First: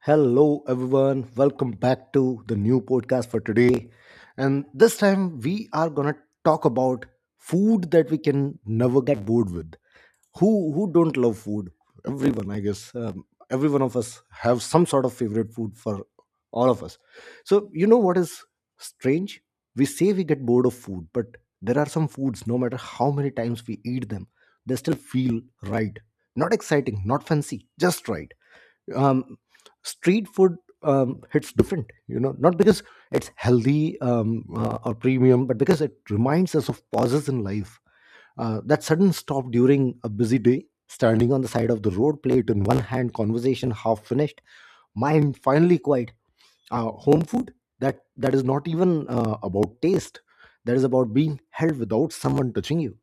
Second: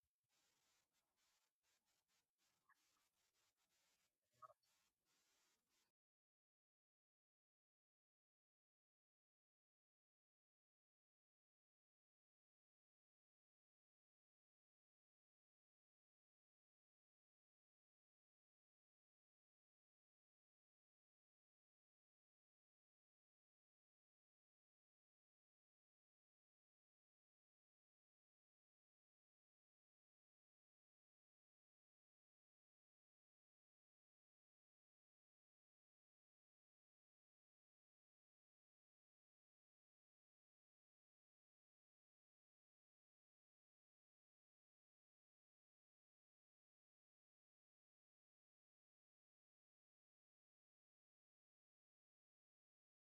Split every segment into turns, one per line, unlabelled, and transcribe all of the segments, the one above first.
Hello, everyone. Welcome back to the new podcast for today. And this time, we are gonna talk about food that we can never get bored with. Who don't love food? Everyone, I guess. Every one of us have some sort of favorite food for all of us. So you know what is strange? We say we get bored of food, but there are some foods. No matter how many times we eat them, they still feel right. Not exciting, not fancy, just right um, Street food hits different, you know, not because it's healthy or premium, but because it reminds us of pauses in life, that sudden stop during a busy day, standing on the side of the road, plate in one hand, conversation half finished, mind finally quiet. Home food that is not even about taste, that is about being held without someone touching you.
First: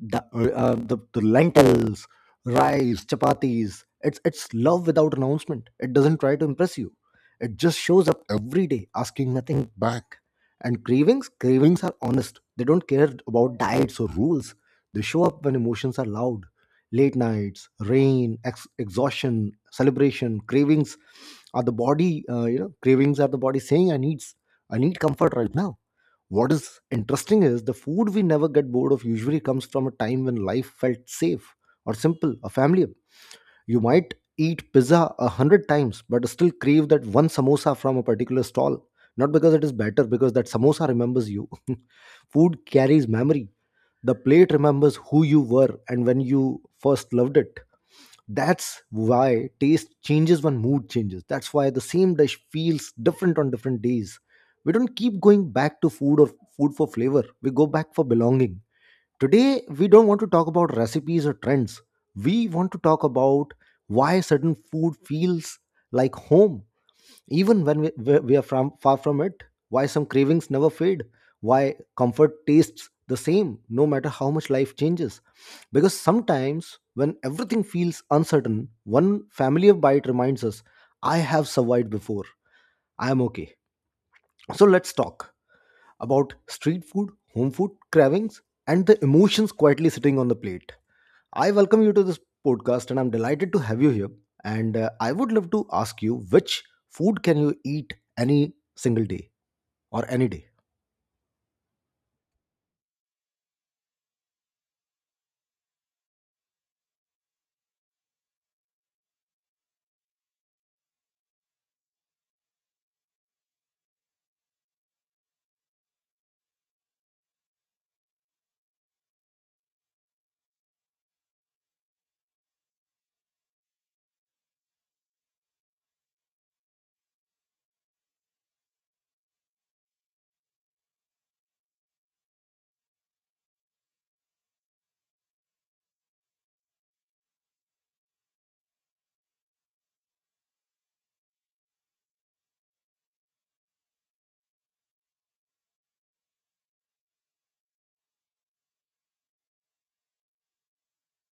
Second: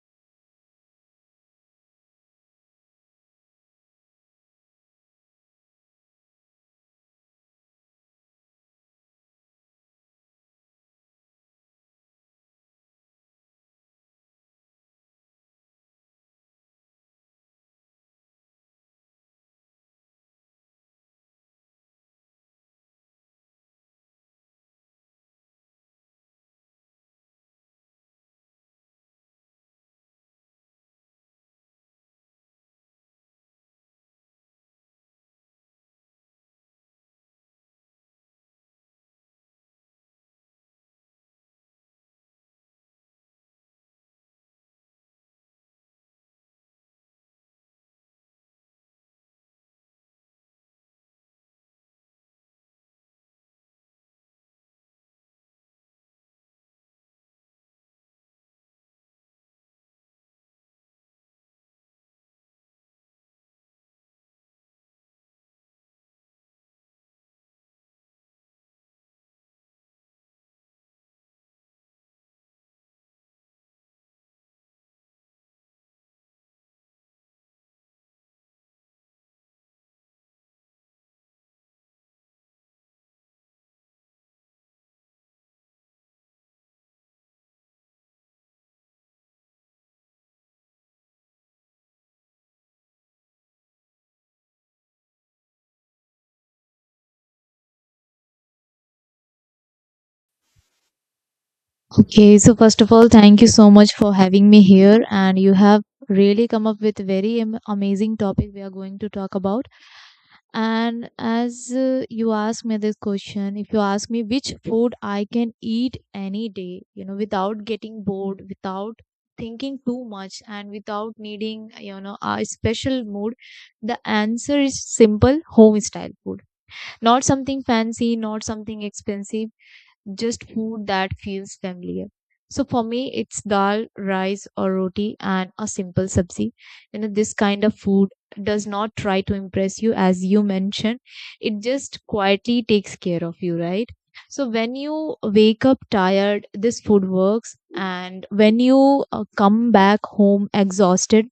The lentils, rice, chapatis, it's love without announcement. It doesn't try to impress you, it just shows up every day asking nothing back. And cravings, are honest, they don't care about diets or rules, they show up when emotions are loud: late nights, rain, exhaustion, celebration. Cravings are the body, cravings are the body saying, I need comfort right now. What is interesting is the food we never get bored of usually comes from a time when life felt safe or simple or familiar. You might eat pizza a hundred times, but still crave that one samosa from a particular stall. Not because it is better, because that samosa remembers you. Food carries memory. The plate remembers who you were and when you first loved it. That's why taste changes when mood changes. That's why the same dish feels different on different days. We don't keep going back to food or food for flavor. We go back for belonging. Today, we don't want to talk about recipes or trends. We want to talk about why certain food feels like home even when we are from, far from it, why some cravings never fade? Why comfort tastes the same no matter how much life changes? Because sometimes when everything feels uncertain, one familiar bite reminds us, I have survived before, I am okay. So let's talk about street food, home food, cravings, and the emotions quietly sitting on the plate. I welcome you to this podcast and I'm delighted to have you here. And I would love to ask you, which food can you eat any single day or any day?
Okay, so first of all, thank you so much for having me here, and you have really come up with very amazing topic we are going to talk about. And as you ask me this question, if you ask me which food I can eat any day, you know, without getting bored, without thinking too much, and without needing, you know, a special mood, the answer is simple: home style food. Not something fancy, not something expensive, just food that feels familiar. So for me, it's dal, rice, or roti, and a simple sabzi. You know, this kind of food does not try to impress you, as you mentioned. It just quietly takes care of you, right? So when you wake up tired, this food works, and when you come back home exhausted,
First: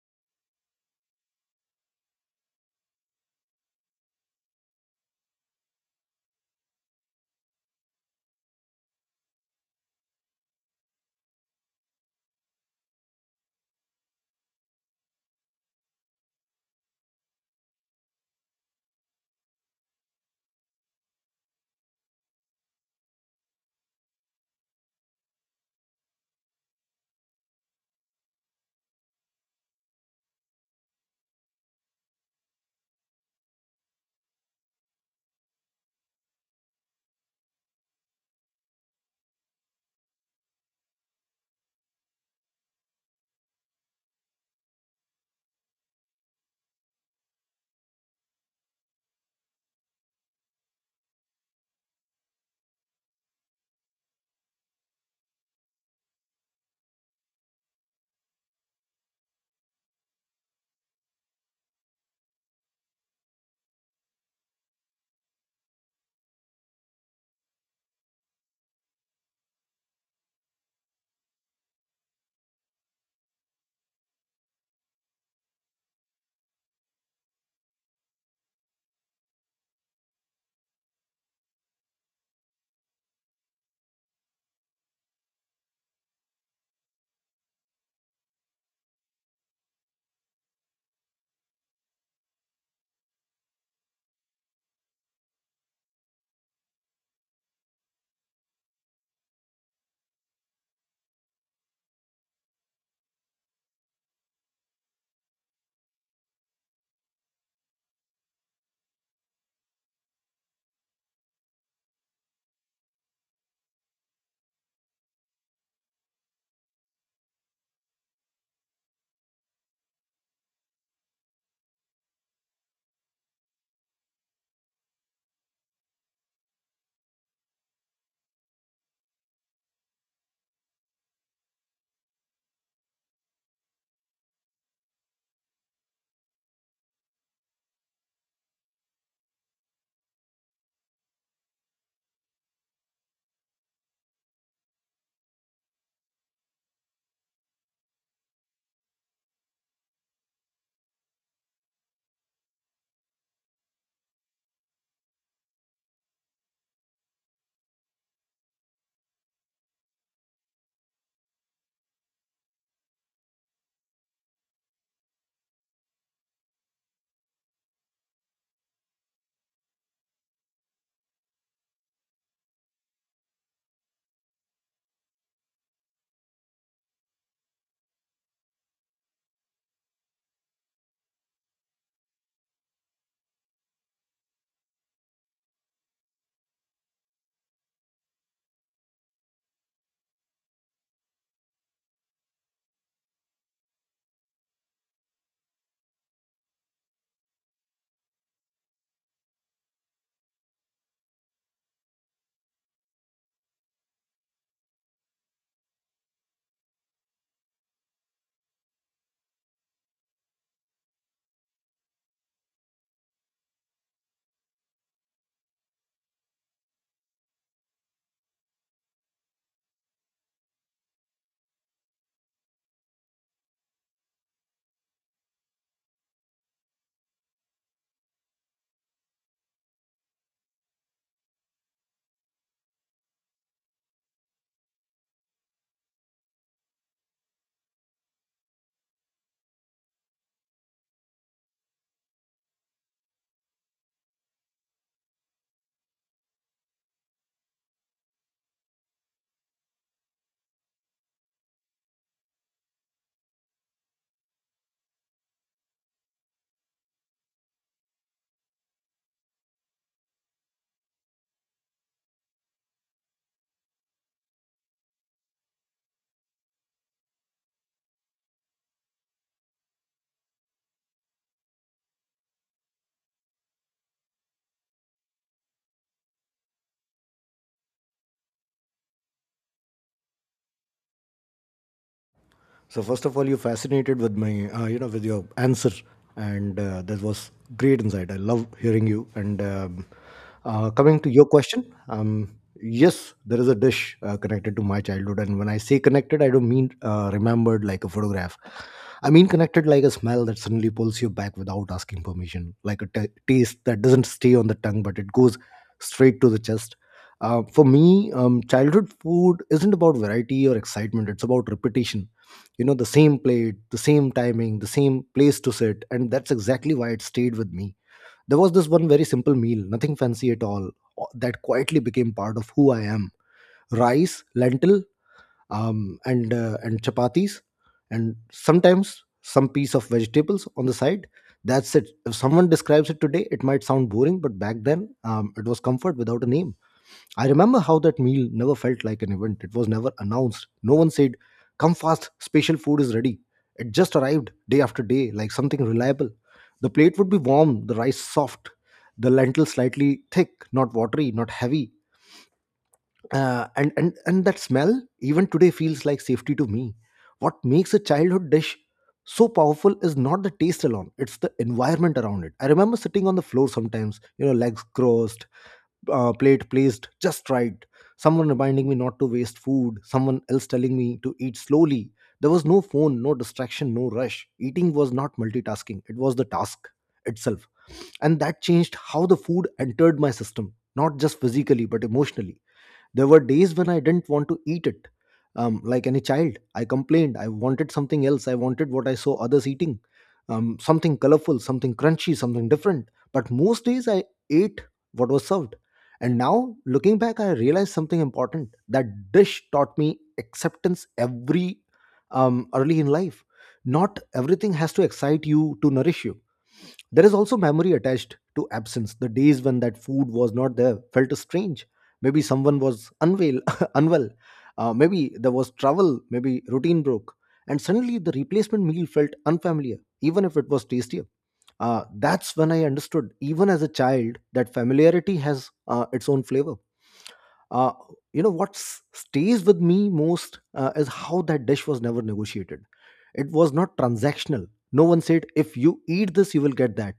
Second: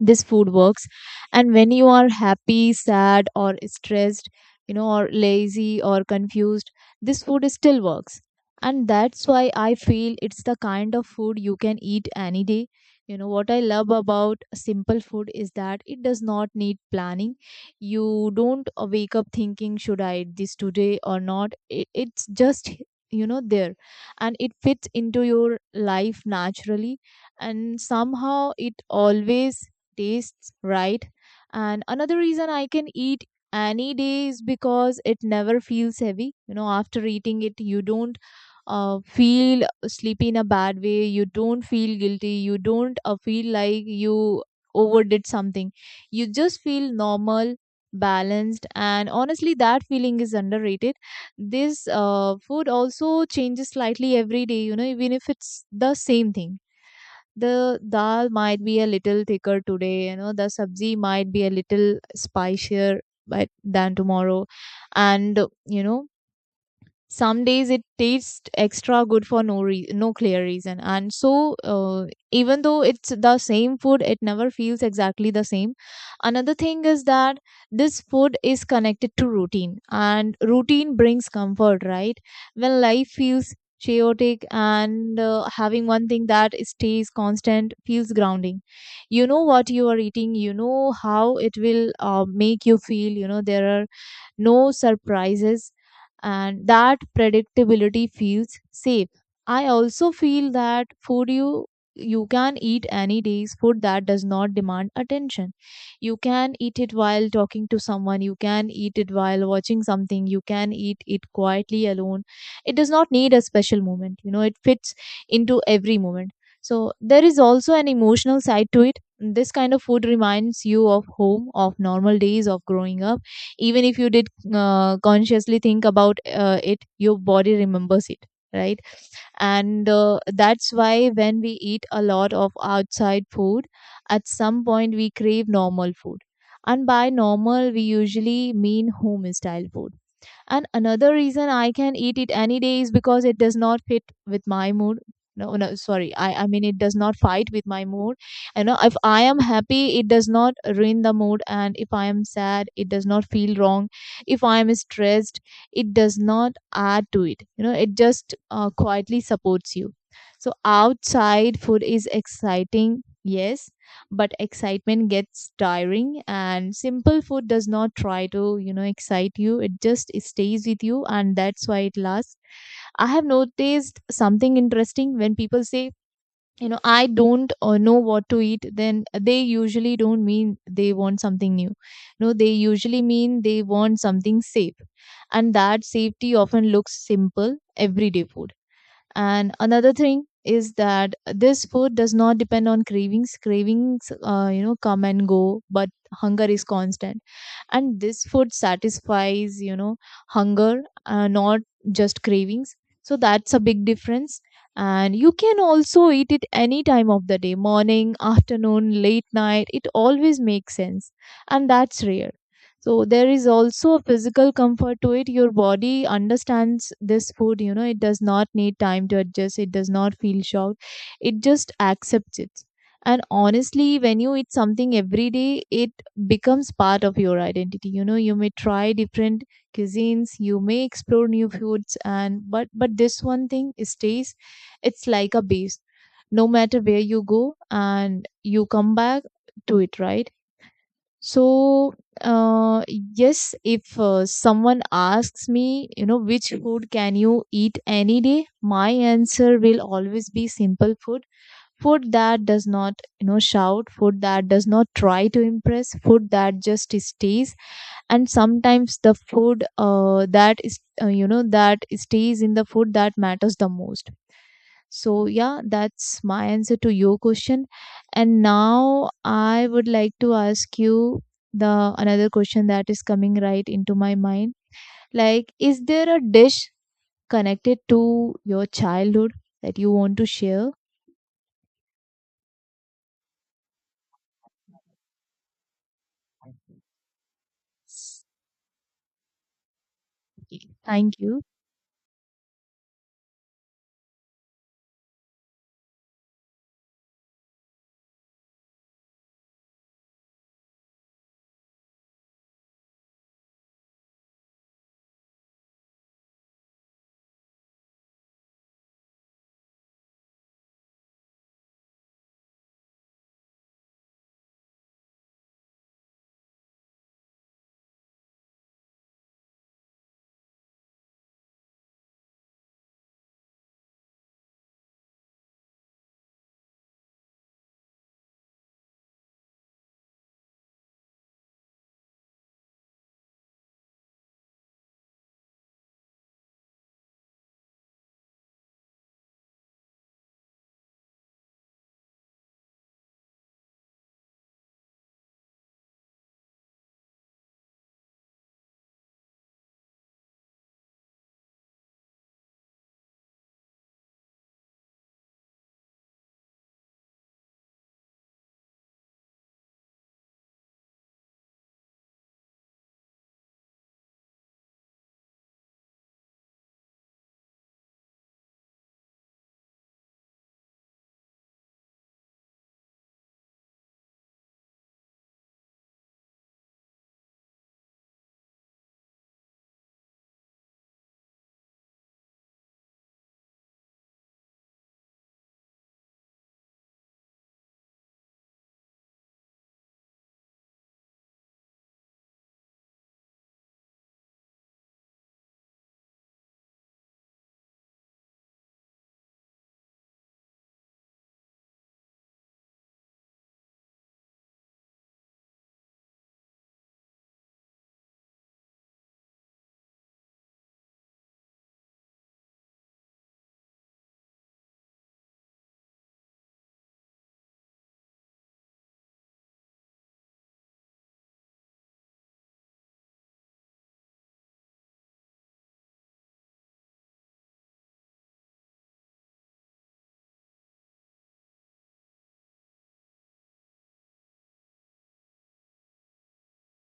this food works, and when you are happy, sad, or stressed, you know, or lazy or confused, this food still works. And that's why I feel it's the kind of food you can eat any day. You know what I love about simple food is that it does not need planning. You don't wake up thinking, should I eat this today or not, it's just, you know, there, and it fits into your life naturally, and somehow it always tastes right. And another reason I can eat any day is because it never feels heavy. You know, after eating it, you don't feel sleepy in a bad way, you don't feel guilty, you don't feel like you overdid something. You just feel normal. Balanced, and honestly, that feeling is underrated. This food also changes slightly every day, you know, even if it's the same thing. The dal might be a little thicker today, you know, the sabzi might be a little spicier but than tomorrow, and, you know, some days it tastes extra good for no clear reason. And so even though it's the same food, it never feels exactly the same. Another thing is that this food is connected to routine, and routine brings comfort, right? When life feels chaotic, and having one thing that stays constant feels grounding. You know what you are eating, you know how it will make you feel, you know there are no surprises, and that predictability feels safe. I also feel that food you can eat any day's food that does not demand attention. You can eat it while talking to someone, you can eat it while watching something, you can eat it quietly alone. It does not need a special moment, you know, it fits into every moment. So there is also an emotional side to it. This kind of food reminds you of home, of normal days, of growing up. Even if you did consciously think about it, your body remembers it, right? And that's why when we eat a lot of outside food, at some point we crave normal food, and by normal we usually mean home style food. And another reason I can eat it any day is because it does not fit with my mood. No, no, sorry. I mean, it does not fight with my mood. You know, if I am happy, it does not ruin the mood. And if I am sad, it does not feel wrong. If I am stressed, it does not add to it. You know, it just quietly supports you. So outside food is exciting, yes, but excitement gets tiring, and simple food does not try to, you know, excite you, it just stays with you, and that's why it lasts. I have noticed something interesting. When people say, you know, I don't know what to eat, then they usually don't mean they want something new. No, they usually mean they want something safe, and that safety often looks simple everyday food. And another thing is that this food does not depend on cravings. Cravings, you know, come and go, but hunger is constant, and this food satisfies, you know, hunger, not just cravings. So that's a big difference. And you can also eat it any time of the day, morning, afternoon, late night, it always makes sense, and that's rare. So there is also a physical comfort to it. Your body understands this food, you know, it does not need time to adjust, it does not feel shocked, it just accepts it. And honestly, when you eat something every day, it becomes part of your identity. You know, you may try different cuisines, you may explore new foods, and but this one thing stays. It's like a base. No matter where you go, and you come back to it, right? So yes, if someone asks me, you know, which food can you eat any day, my answer will always be simple food. Food that does not, you know, shout, food that does not try to impress, food that just stays. And sometimes the food that is you know, that stays in the food that matters the most. So yeah, that's my answer to your question. And now I would like to ask you the another question that is coming right into my mind, like, is there a dish connected to your childhood that you want to share?
So first of all, you fascinated with my, with your answer, and that was great insight. I
S-
love hearing you. And coming to
Thank
your
you.
question, yes, there is a dish connected to my childhood, and when I say connected, I don't mean remembered like a photograph. I mean connected like a smell that suddenly pulls you back without asking permission, like a ta taste that doesn't stay on the tongue but it goes straight to the chest. For me, childhood food isn't about variety or excitement; it's about repetition. You know, the same plate, the same timing, the same place to sit, and that's exactly why it stayed with me. There was this one very simple meal, nothing fancy at all, that quietly became part of who I am. Rice, lentil, and chapatis, and sometimes some piece of vegetables on the side. That's it. If someone describes it today it might sound boring, but back then it was comfort without a name. I remember how that meal never felt like an event. It was never announced. No one said, come fast, special food is ready. It just arrived day after day, like something reliable. The plate would be warm, the rice soft, the lentil slightly thick, not watery, not heavy. And that smell, even today, feels like safety to me. What makes a childhood dish so powerful is not the taste alone, it's the environment around it. I remember sitting on the floor sometimes, you know, legs crossed, plate placed just right, someone reminding me not to waste food, someone else telling me to eat slowly. There was no phone, no distraction, no rush. Eating was not multitasking, it was the task itself. And that changed how the food entered my system, not just physically, but emotionally. There were days when I didn't want to eat it. Like any child, I complained. I wanted something else. I wanted what I saw others eating, something colorful, something crunchy, something different. But most days I ate what was served. And now, looking back, I realized something important. That dish taught me acceptance every early in life. Not everything has to excite you to nourish you. There is also memory attached to absence. The days when that food was not there felt strange. Maybe someone was unwell, unwell. Maybe there was travel. Maybe routine broke, and suddenly the replacement meal felt unfamiliar, even if it was tastier. That's when I understood, even as a child, that familiarity has its own flavor uh, you know what stays with me most is how that dish was never negotiated, it was not transactional. No one said, if you eat this you will get that.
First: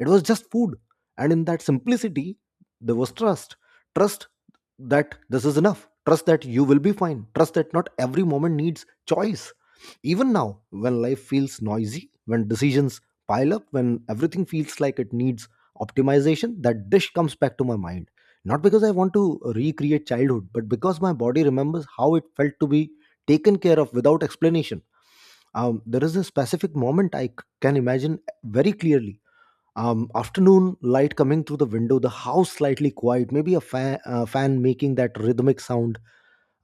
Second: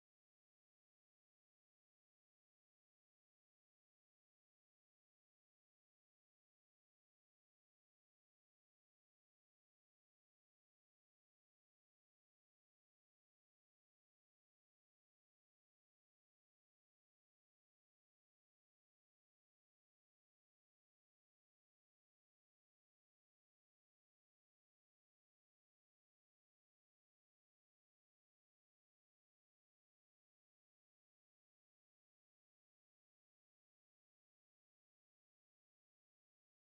It was just food, and in that simplicity there was trust. Trust that this is enough, trust that you will be fine, trust that not every moment needs choice. Even now, when life feels noisy, when decisions pile up, when everything feels like it needs optimization, that dish comes back to my mind, not because I want to recreate childhood, but because my body remembers how it felt to be taken care of without explanation. There is a specific moment I can imagine very clearly. Afternoon light coming through the window, the house slightly quiet, maybe a fan making that rhythmic sound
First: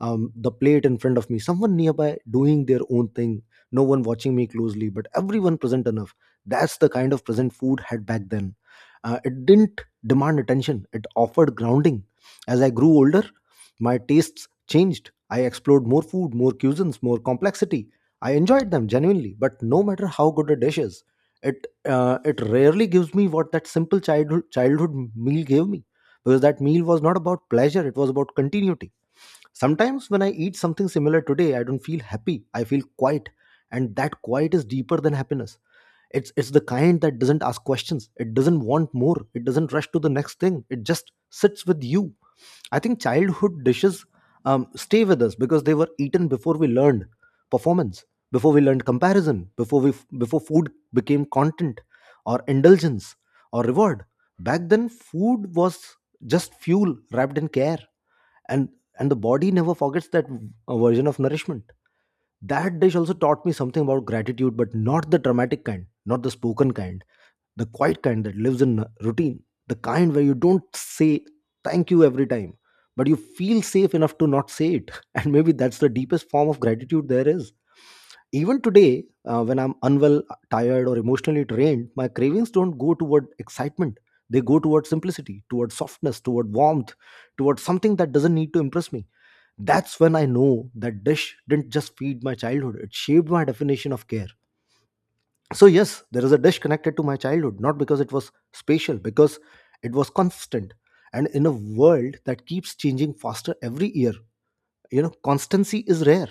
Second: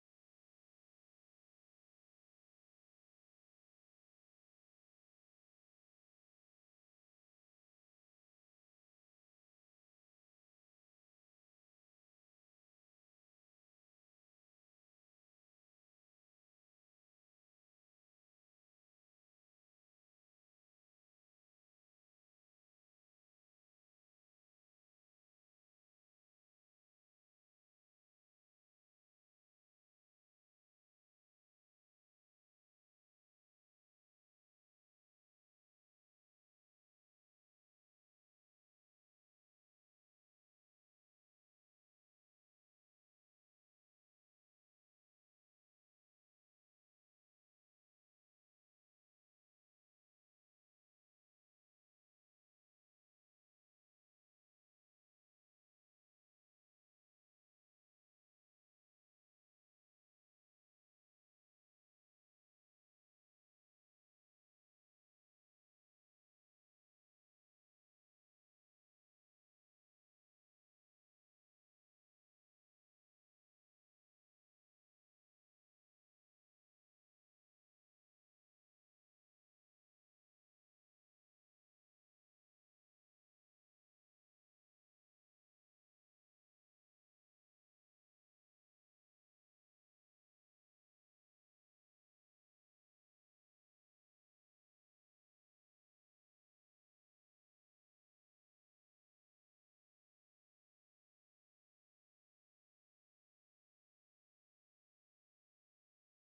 um, the plate in front of me, someone nearby doing their own thing, no one watching me closely, but everyone present enough. That's the kind of present food had back then. It didn't demand attention, it offered grounding. As I grew older, my tastes changed. I explored more food, more cuisines, more complexity. I enjoyed them genuinely, but no matter how good a dish is, it rarely gives me what that simple childhood meal gave me, because that meal was not about pleasure, it was about continuity. Sometimes when I eat something similar today, I don't feel happy. I feel quiet, and that quiet is deeper than happiness. It's the kind that doesn't ask questions. It doesn't want more. It doesn't rush to the next thing. It just sits with you. I think childhood dishes stay with us because they were eaten before we learned performance, before we learned comparison, before food became content or indulgence or reward. Back then, food was just fuel wrapped in care, and and the body never forgets that version of nourishment. That dish also taught me something about gratitude, but not the dramatic kind, not the spoken kind, the quiet kind that lives in routine, the kind where you don't say thank you every time, but you feel safe enough to not say it. And maybe that's the deepest form of gratitude there is. Even today, when I'm unwell, tired or emotionally drained, my cravings don't go toward excitement, they go toward simplicity, toward softness, toward warmth, toward something that doesn't need to impress me. That's when I know that dish didn't just feed my childhood, it shaped my definition of care. So, yes, there is a dish connected to my childhood, not because it was spatial, because it was constant. And in a world that keeps changing faster every year, you know, constancy is rare.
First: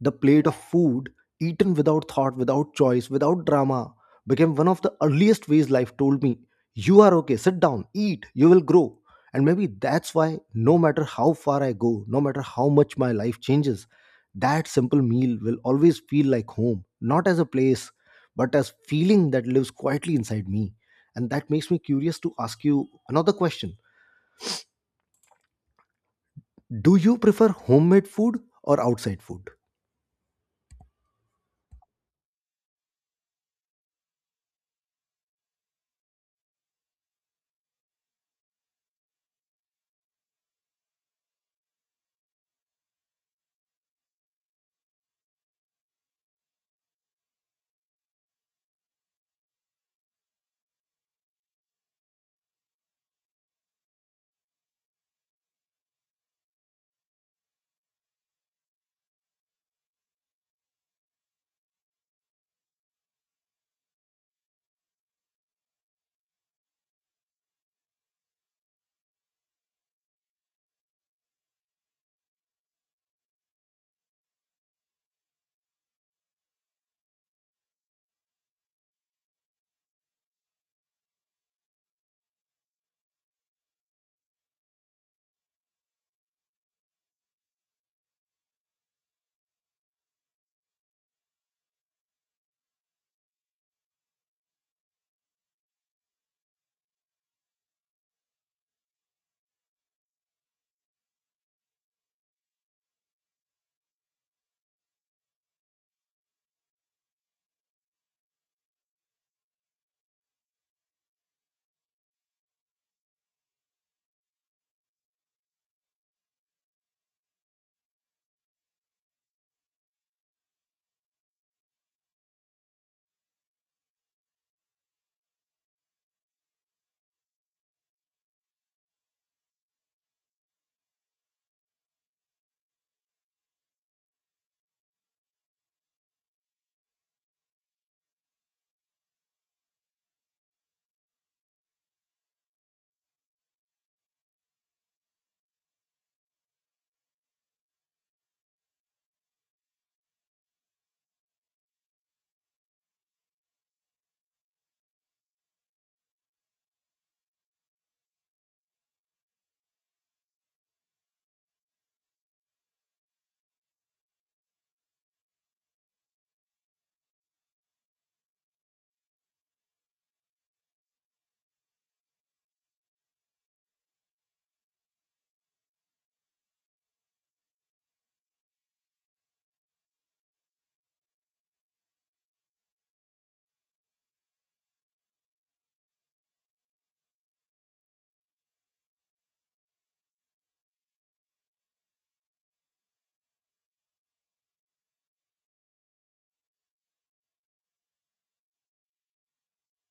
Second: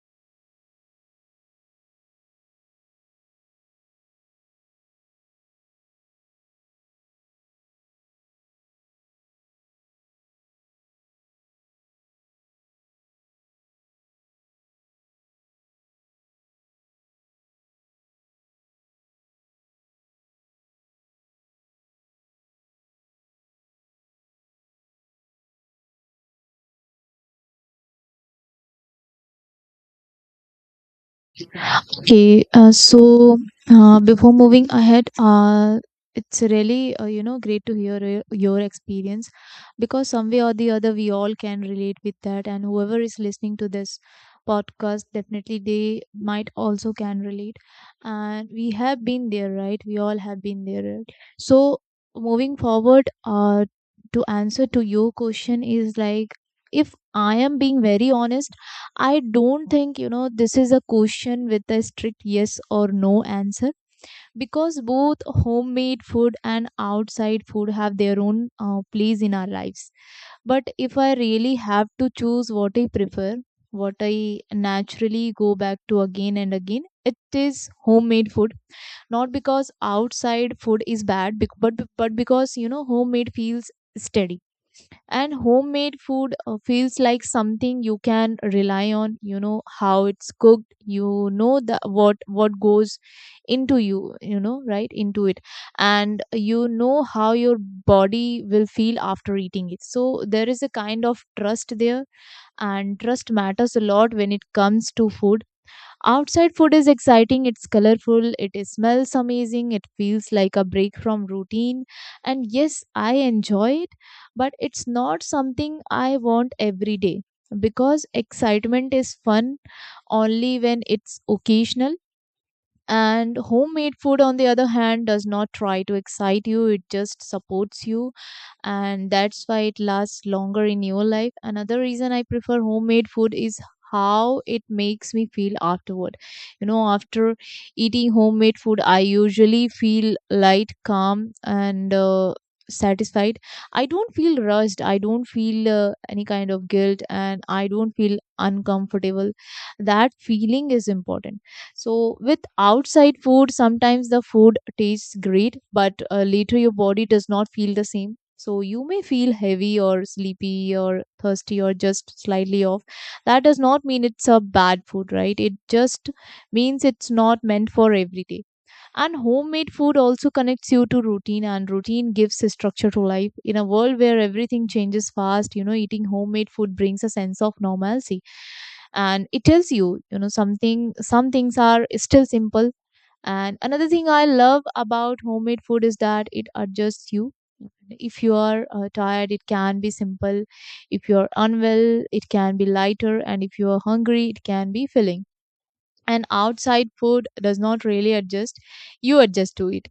The plate of food, eaten without thought, without choice, without drama, became one of the earliest ways life told me, you are okay, sit down, eat, you will grow. And maybe that's why, no matter how far I go, no matter how much my life changes, that simple meal will always feel like home, not as a place, but as feeling that lives quietly inside me. And that makes me curious to ask you another question. Do you prefer homemade food or outside food?
Okay, so before moving ahead, it's really you know, great to hear your experience, because some way or the other we all can relate with that, and whoever is listening to this podcast definitely they might also can relate, and we have been there, right? We all have been there, right? So moving forward, to answer to your question is like, if I am being very honest, I don't think, you know, this is a question with a strict yes or no answer, because both homemade food and outside food have their own place in our lives. But if I really have to choose what I prefer, what I naturally go back to again and again, it is homemade food. Not because outside food is bad, but because, you know, homemade feels steady. And homemade food feels like something you can rely on. You know how it's cooked, you know the what goes into you, you know, right into it, and you know how your body will feel after eating it. So there is a kind of trust there, and trust matters a lot when it comes to food. Outside food is exciting, it's colorful, it smells amazing, it feels like a break from routine. And yes, I enjoy it, but it's not something I want every day, because excitement is fun only when it's occasional. And homemade food, on the other hand, does not try to excite you, it just supports you, and that's why it lasts longer in your life. Another reason I prefer homemade food is how it makes me feel afterward. You know, after eating homemade food, I usually feel light, calm, and satisfied. I don't feel rushed. I don't feel any kind of guilt, and I don't feel uncomfortable. That feeling is important. So with outside food, sometimes the food tastes great, but later your body does not feel the same. So you may feel heavy or sleepy or thirsty or just slightly off. That does not mean it's a bad food, right? It just means it's not meant for every day. And homemade food also connects you to routine, and routine gives a structure to life. In a world where everything changes fast, you know, eating homemade food brings a sense of normalcy. And it tells you, you know, something, some things are still simple. And another thing I love about homemade food is that it adjusts you. If you are tired, it can be simple. If you are unwell, it can be lighter. And if you are hungry, it can be filling. And outside food does not really adjust. You adjust to it.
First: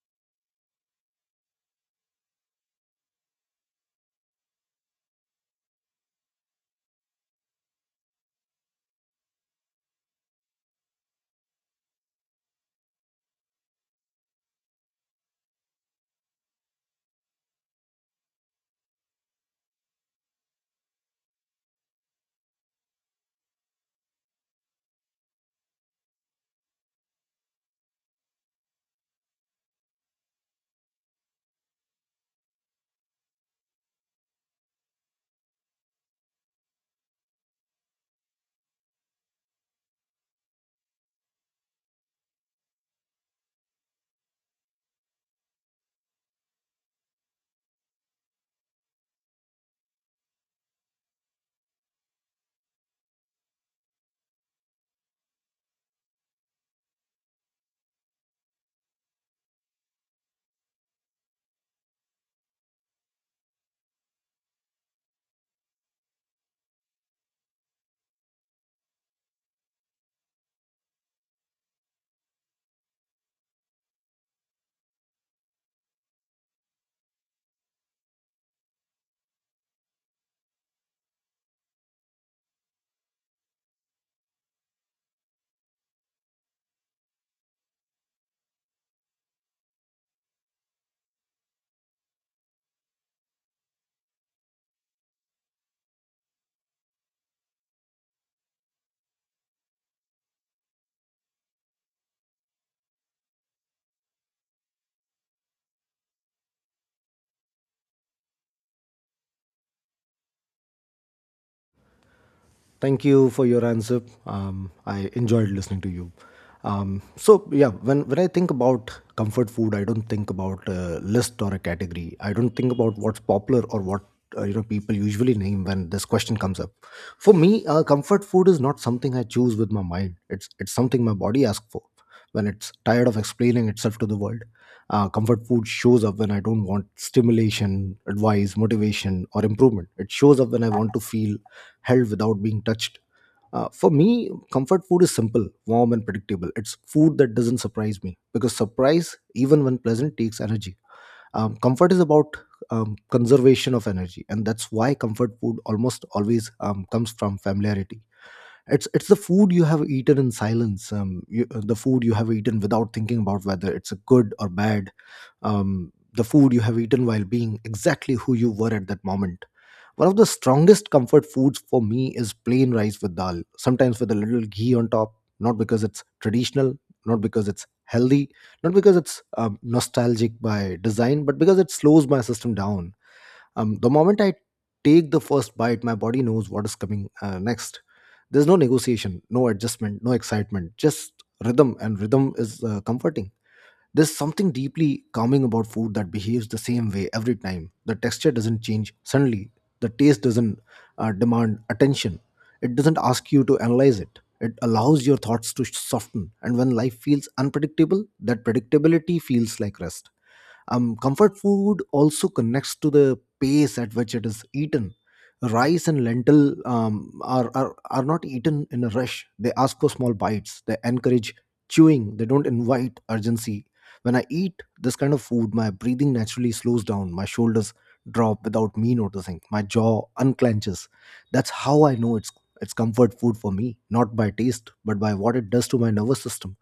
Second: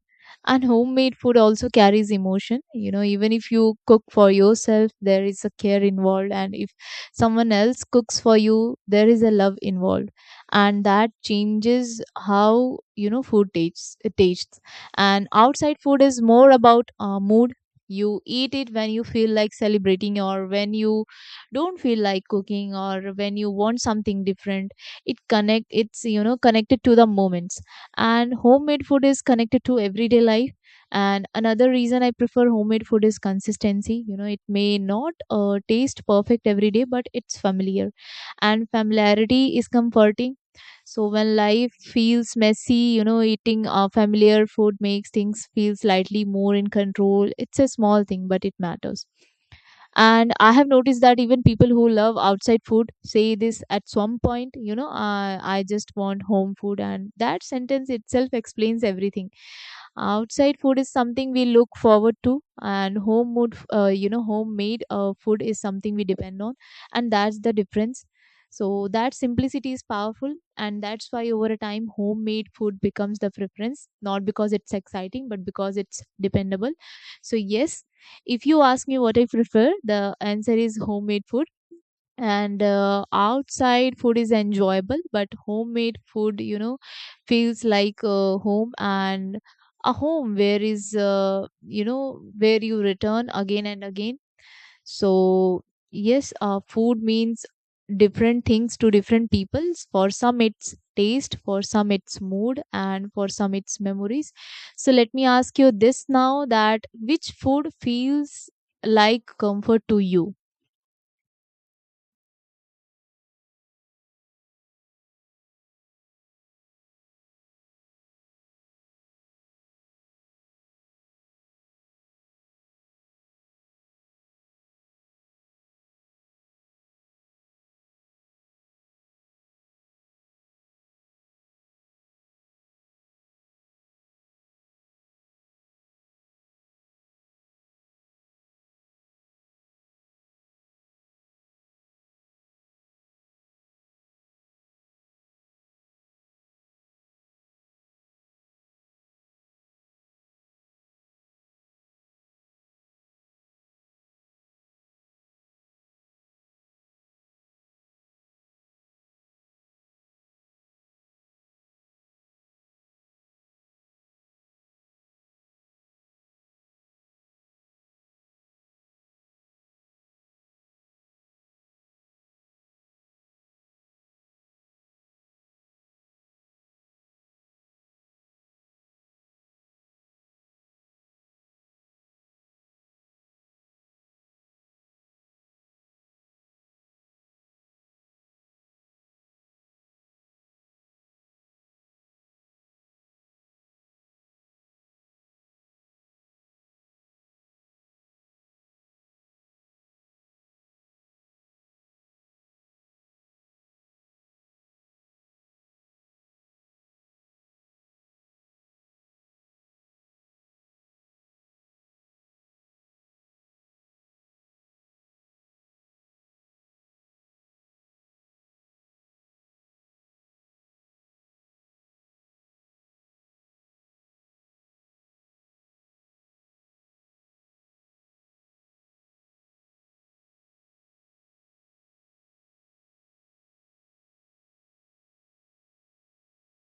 And homemade food also carries emotion, you know, even if you cook for yourself, there is a care involved. And if someone else cooks for you, there is a love involved, and that changes how, you know, food tastes. It tastes. And outside food is more about mood. You eat it when you feel like celebrating, or when you don't feel like cooking, or when you want something different. It's you know connected to the moments. And homemade food is connected to everyday life. And another reason I prefer homemade food is consistency. You know, it may not taste perfect every day, but it's familiar, and familiarity is comforting. So when life feels messy, you know, eating familiar food makes things feel slightly more in control. It's a small thing, but it matters. And I have noticed that even people who love outside food say this at some point, I just want home food, and that sentence itself explains everything. Outside food is something we look forward to, and home mood you know homemade food is something we depend on, and that's the difference. So that simplicity is powerful, and that's why over a time homemade food becomes the preference, not because it's exciting, but because it's dependable. So yes, if you ask me what I prefer, the answer is homemade food. And outside food is enjoyable, but homemade food, you know, feels like a home, and a home where is, you know, where you return again and again. So, yes, food means different things to different peoples. For some, it's taste, for some, it's mood, and for some, it's memories. So, let me ask you this now, that which food feels like comfort to you?
Thank you for your answer. I enjoyed listening to you. So yeah, when I think about comfort food, I don't think about a list or a category. I don't think about what's popular or what people usually name when this question comes up. For me, comfort food is not something I choose with my mind. It's something my body asks for when it's tired of explaining itself to the world. Comfort food shows up when I don't want stimulation, advice, motivation, or improvement. It shows up when I want to feel held without being touched. For me, comfort food is simple, warm, and predictable. It's food that doesn't surprise me because surprise, even when pleasant, takes energy. Comfort is about conservation of energy, and that's why comfort food almost always comes from familiarity. It's the food you have eaten in silence. The food you have eaten without thinking about whether it's a good or bad. The food you have eaten while being exactly who you were at that moment. One of the strongest comfort foods for me is plain rice with dal, sometimes with a little ghee on top. Not because it's traditional, not because it's healthy, not because it's nostalgic by design, but because it slows my system down. The moment I take the first bite, my body knows what is coming next. There's no negotiation, no adjustment, no excitement, just rhythm, and rhythm is comforting. There's something deeply calming about food that behaves the same way every time. The texture doesn't change suddenly, the taste doesn't demand attention, it doesn't ask you to analyze it. It allows your thoughts to soften, and when life feels unpredictable, that predictability feels like rest. Comfort food also connects to the pace at which it is eaten. Rice and lentil are not eaten in a rush. They ask for small bites. They encourage chewing. They don't invite urgency. When I eat this kind of food, my breathing naturally slows down. My shoulders drop without me noticing. My jaw unclenches. That's how I know it's comfort food for me, not by taste, but by what it does to my nervous system.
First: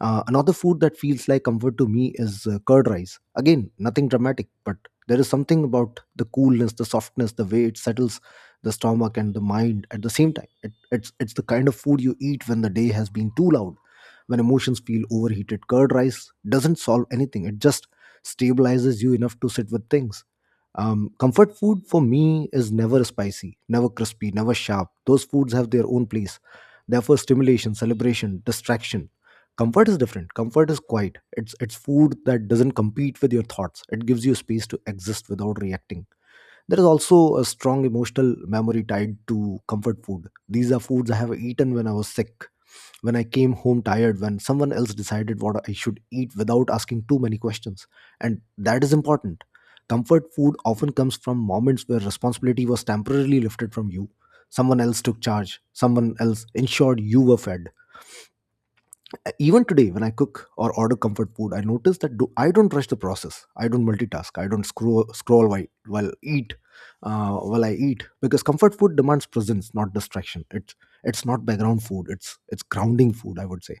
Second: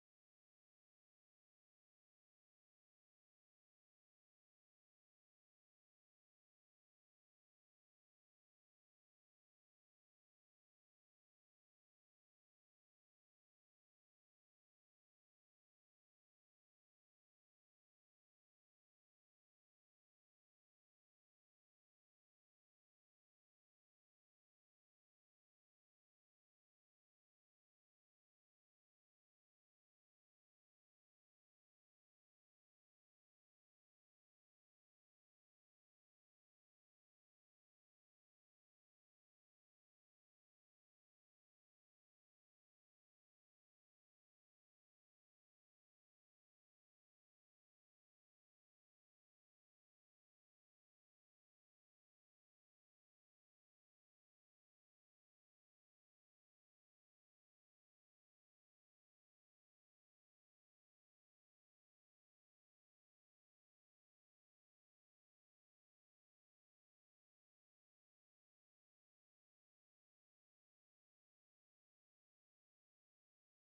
Another food that feels like comfort to me is curd rice. Again, nothing dramatic, but there is something about the coolness, the softness, the way it settles the stomach and the mind at the same time. It's the kind of food you eat when the day has been too loud, when emotions feel overheated. Curd rice doesn't solve anything. It just stabilizes you enough to sit with things. Comfort food for me is never spicy, never crispy, never sharp. Those foods have their own place. Therefore, stimulation, celebration, distraction. Comfort is different. Comfort is quiet. It's food that doesn't compete with your thoughts. It gives you space to exist without reacting. There is also a strong emotional memory tied to comfort food. These are foods I have eaten when I was sick, when I came home tired, when someone else decided what I should eat without asking too many questions, and that is important. Comfort food often comes from moments where responsibility was temporarily lifted from you. Someone else took charge. Someone else ensured you were fed. Even today, when I cook or order comfort food, I notice that I don't rush the process. I don't multitask. I don't scroll while I eat, because comfort food demands presence, not distraction. It's not background food. It's grounding food, I would say.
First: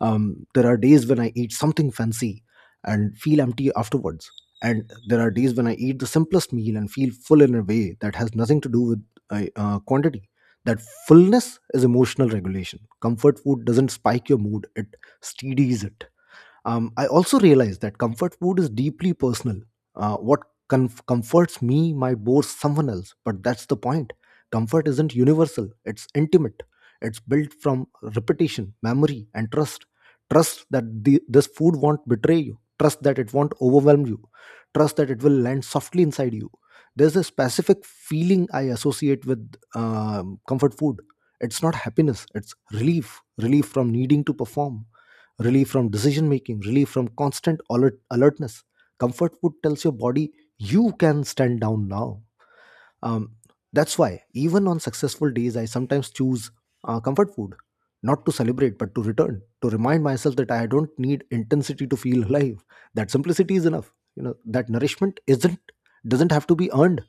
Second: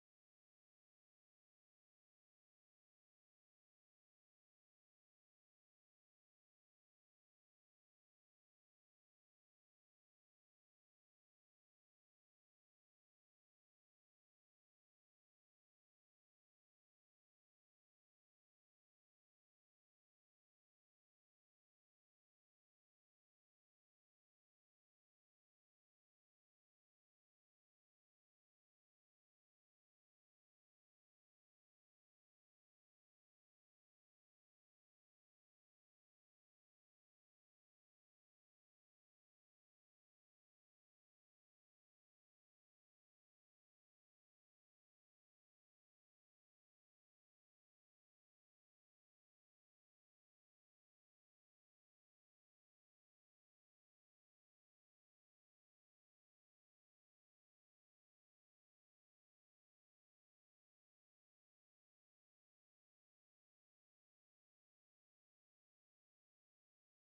There are days when I eat something fancy and feel empty afterwards. And there are days when I eat the simplest meal and feel full in a way that has nothing to do with quantity. That fullness is emotional regulation. Comfort food doesn't spike your mood, it steadies it. I also realize that comfort food is deeply personal. What comforts me might bore someone else, but that's the point. Comfort isn't universal, it's intimate. It's built from repetition, memory, and trust. Trust that this food won't betray you, trust that it won't overwhelm you, trust that it will land softly inside you. There's a specific feeling I associate with comfort food. It's not happiness, it's relief, relief from needing to perform, relief from decision making, relief from constant alertness. Comfort food tells your body you can stand down now. Um, that's why, even on successful days, I sometimes choose comfort food, not to celebrate, but to return, to remind myself that I don't need intensity to feel alive. That simplicity is enough. You know, that nourishment isn't doesn't have to be earned.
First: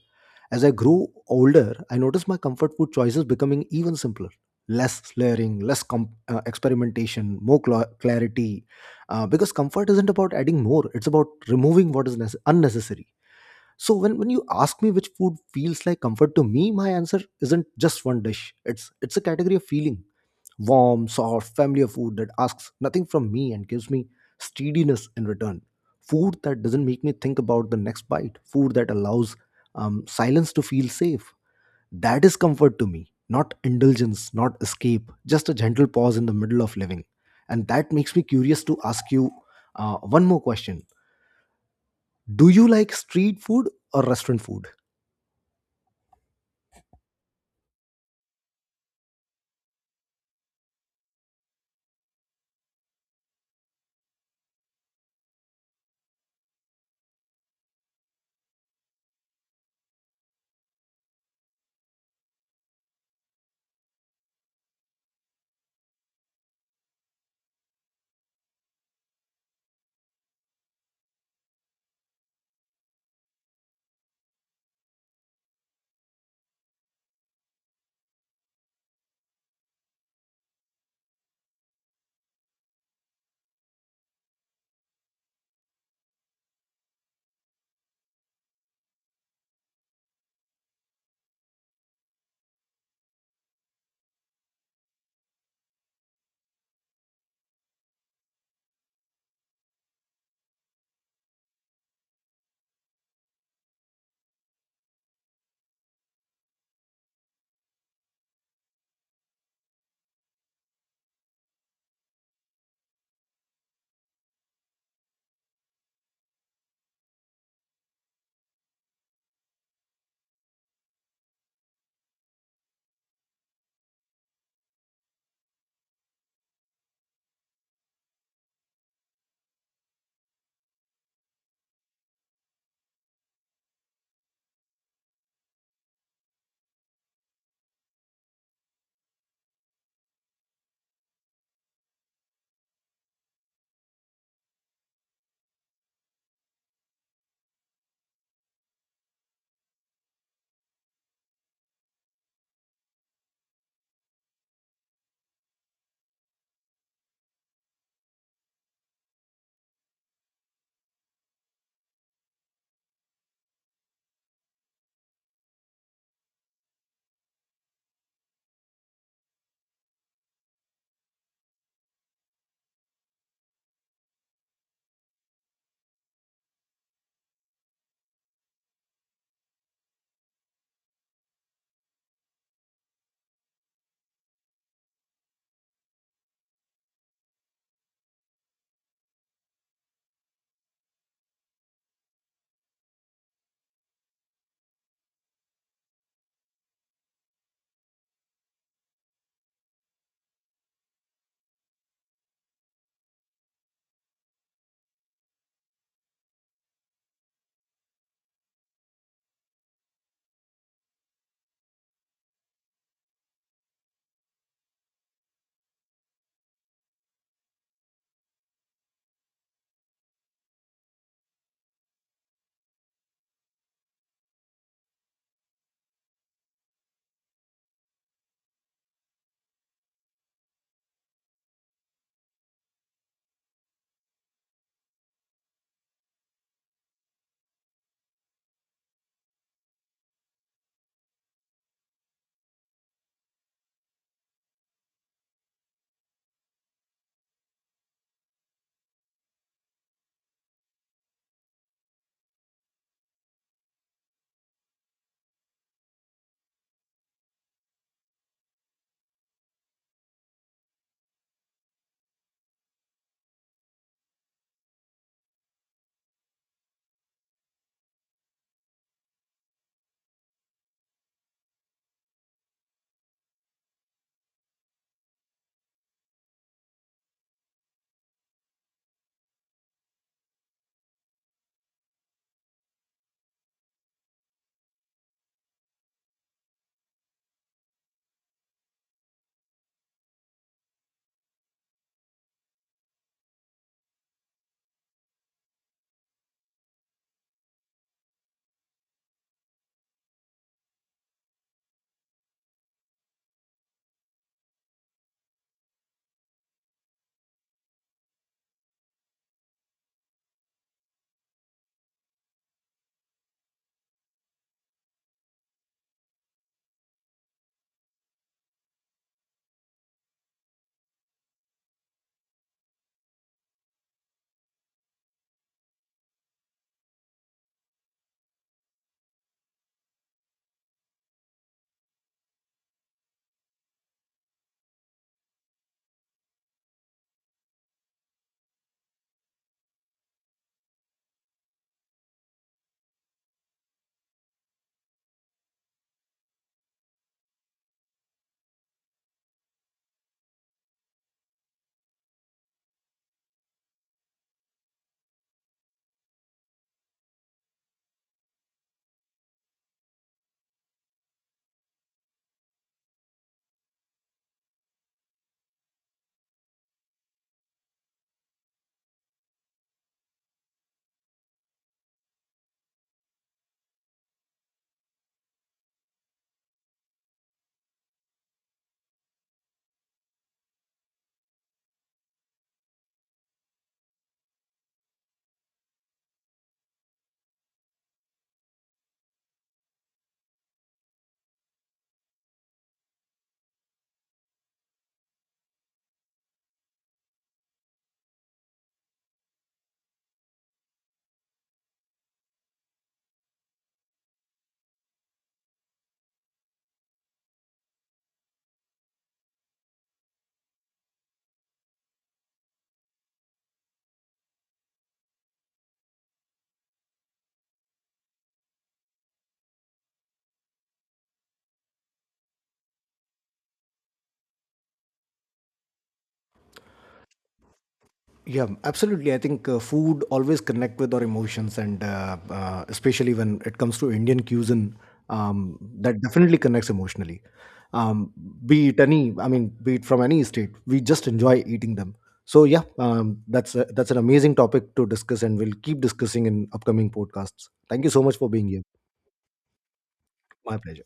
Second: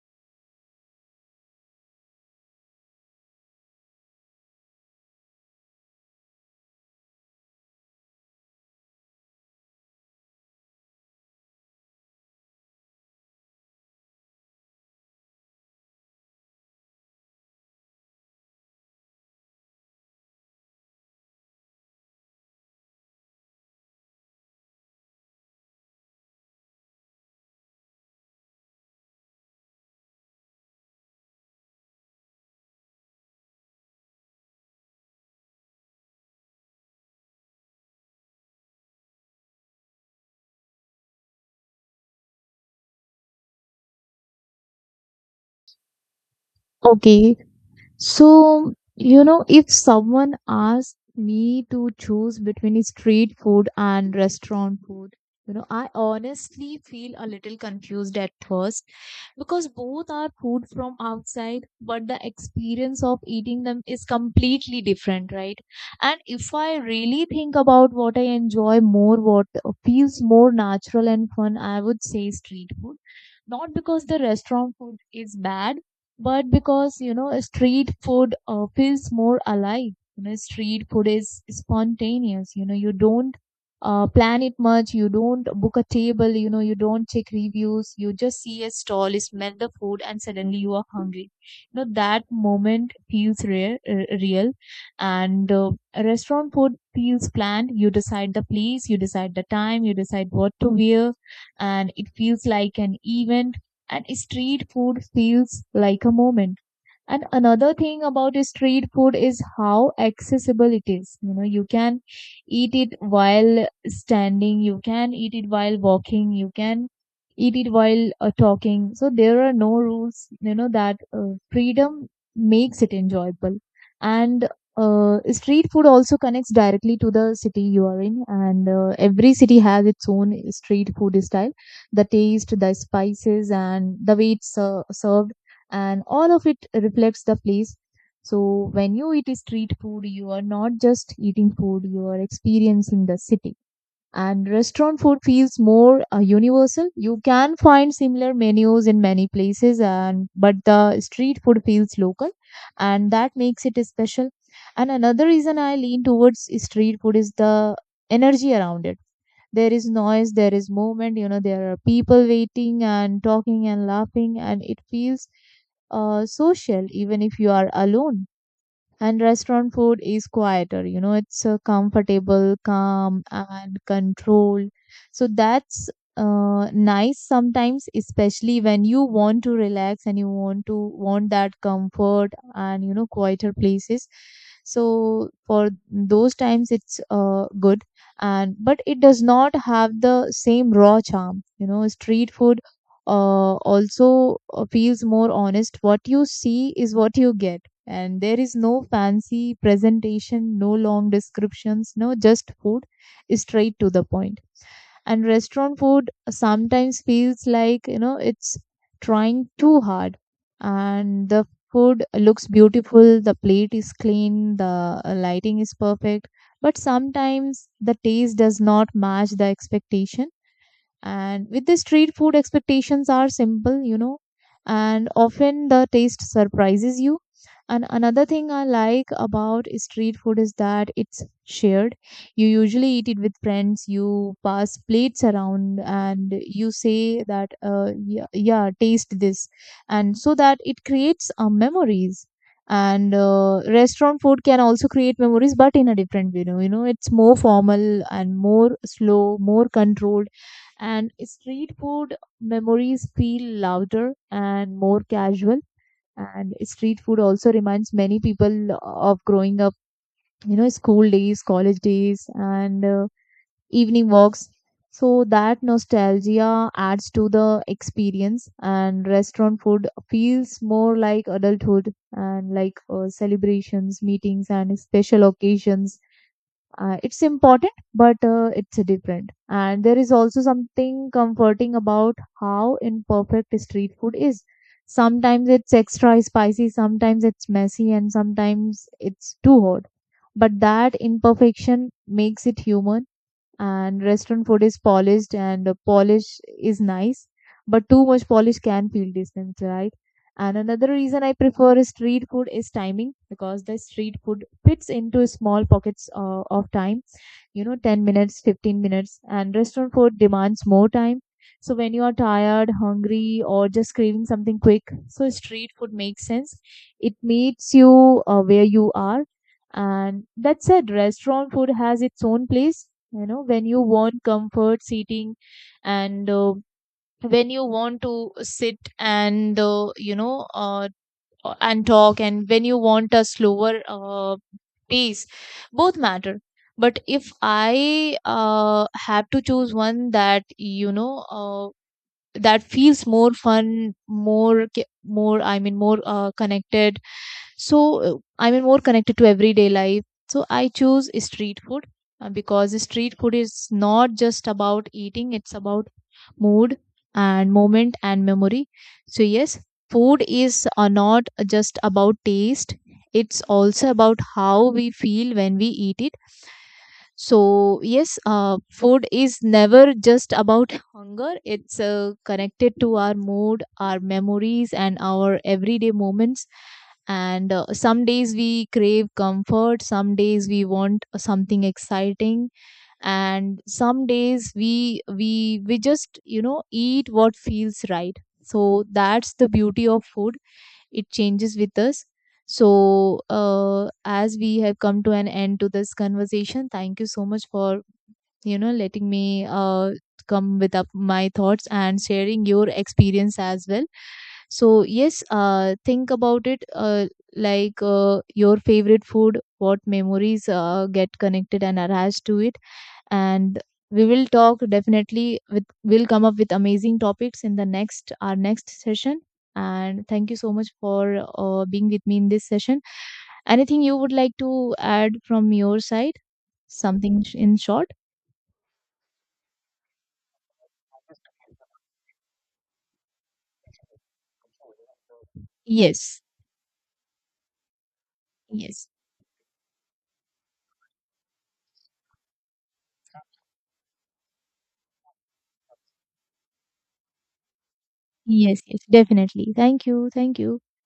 As I grew older, I noticed my comfort food choices becoming even simpler. Less layering, less experimentation, more clarity. Because comfort isn't about adding more, it's about removing what is unnecessary. So, when you ask me which food feels like comfort to me, my answer isn't just one dish. It's a category of feeling: warm, soft, familiar food that asks nothing from me and gives me steadiness in return. Food that doesn't make me think about the next bite. Food that allows silence to feel safe. That is comfort to me, not indulgence, not escape, just a gentle pause in the middle of living. And that makes me curious to ask you one more question. Do you like street food or restaurant food?
Okay, so you know, if someone asked me to choose between street food and restaurant food, you know, I honestly feel a little confused at first, because both are food from outside, but the experience of eating them is completely different, right? And if I really think about what I enjoy more, what feels more natural and fun, I would say street food. Not because the restaurant food is bad, but because, you know, street food feels more alive. You know, street food is spontaneous. You know, you don't plan it much, you don't book a table, you know, you don't check reviews. You just see a stall, you smell the food, and suddenly you are hungry. You know that moment feels real. And restaurant food feels planned. You decide the place, you decide the time, you decide what to wear, and it feels like an event. And street food feels like a moment. And another thing about street food is how accessible it is. You know, you can eat it while standing, you can eat it while walking, you can eat it while talking. So there are no rules, you know, that freedom makes it enjoyable. And street food also connects directly to the city you are in, and every city has its own street food style, the taste, the spices, and the way it's served, and all of it reflects the place. So when you eat street food, you are not just eating food, you are experiencing the city. And restaurant food feels more universal. You can find similar menus in many places, and but the street food feels local, and that makes it special. And another reason I lean towards street food is the energy around it. There is noise, there is movement, you know, there are people waiting and talking and laughing, and it feels social, even if you are alone. And restaurant food is quieter, you know, it's comfortable, calm, and controlled. So that's nice sometimes, especially when you want to relax, and you want that comfort and, you know, quieter places. So for those times, it's good. And but it does not have the same raw charm, you know. Street food also feels more honest. What you see is what you get, and there is no fancy presentation, no long descriptions, no, just food, straight to the point. And restaurant food sometimes feels like, you know, it's trying too hard. And the food looks beautiful, the plate is clean, the lighting is perfect, but sometimes the taste does not match the expectation. And with the street food, expectations are simple, you know, and often the taste surprises you. And another thing I like about street food is that it's shared. You usually eat it with friends, you pass plates around, and you say that, yeah, yeah, taste this. And so that it creates memories. And restaurant food can also create memories, but in a different way. You know, it's more formal and more slow, more controlled. And street food memories feel louder and more casual. And street food also reminds many people of growing up, you know, school days, college days, and evening walks. So that nostalgia adds to the experience. And restaurant food feels more like adulthood, and like celebrations, meetings, and special occasions. It's important, but it's different. And there is also something comforting about how imperfect street food is. Sometimes it's extra spicy, sometimes it's messy, and sometimes it's too hot, but that imperfection makes it human. And restaurant food is polished, and the polish is nice, but too much polish can feel distant, right? And another reason I prefer street food is timing, because the street food fits into small pockets of time, you know, 10 minutes, 15 minutes. And restaurant food demands more time. So when you are tired, hungry, or just craving something quick, so street food makes sense. It meets you where you are. And that said, restaurant food has its own place, you know, when you want comfort seating, and when you want to sit and you know and talk, and when you want a slower pace. Both matter. But if I have to choose one that, you know, uh, that feels more fun, more more, I mean, more connected, so I mean more connected to everyday life, so I choose street food. Because street food is not just about eating, it's about mood and moment and memory. So yes, food is not just about taste, it's also about how we feel when we eat it. So, yes, food is never just about hunger. It's connected to our mood, our memories, and our everyday moments. And some days we crave comfort, some days we want something exciting, and some days we just, you know, eat what feels right. So that's the beauty of food, it changes with us. So, as we have come to an end to this conversation, thank you so much for, you know, letting me come with up my thoughts and sharing your experience as well. So yes, think about it. Like your favorite food, what memories get connected and attached to it. And we will talk, definitely, with we'll come up with amazing topics in the next, our next session. And thank you so much for being with me in this session. Anything you would like to add from your side, something in short?
Yeah, absolutely. I think food always connect with our emotions, and especially when it comes to Indian cuisine, that
Yes,
definitely connects emotionally. Um, be it
yes,
any, I mean, be it from any state, we just enjoy eating them. So yeah, that's an amazing topic to discuss, and we'll keep discussing in upcoming podcasts. Thank you so much for being
yes,
here.
yes, definitely. Thank you, thank
My
you.
pleasure.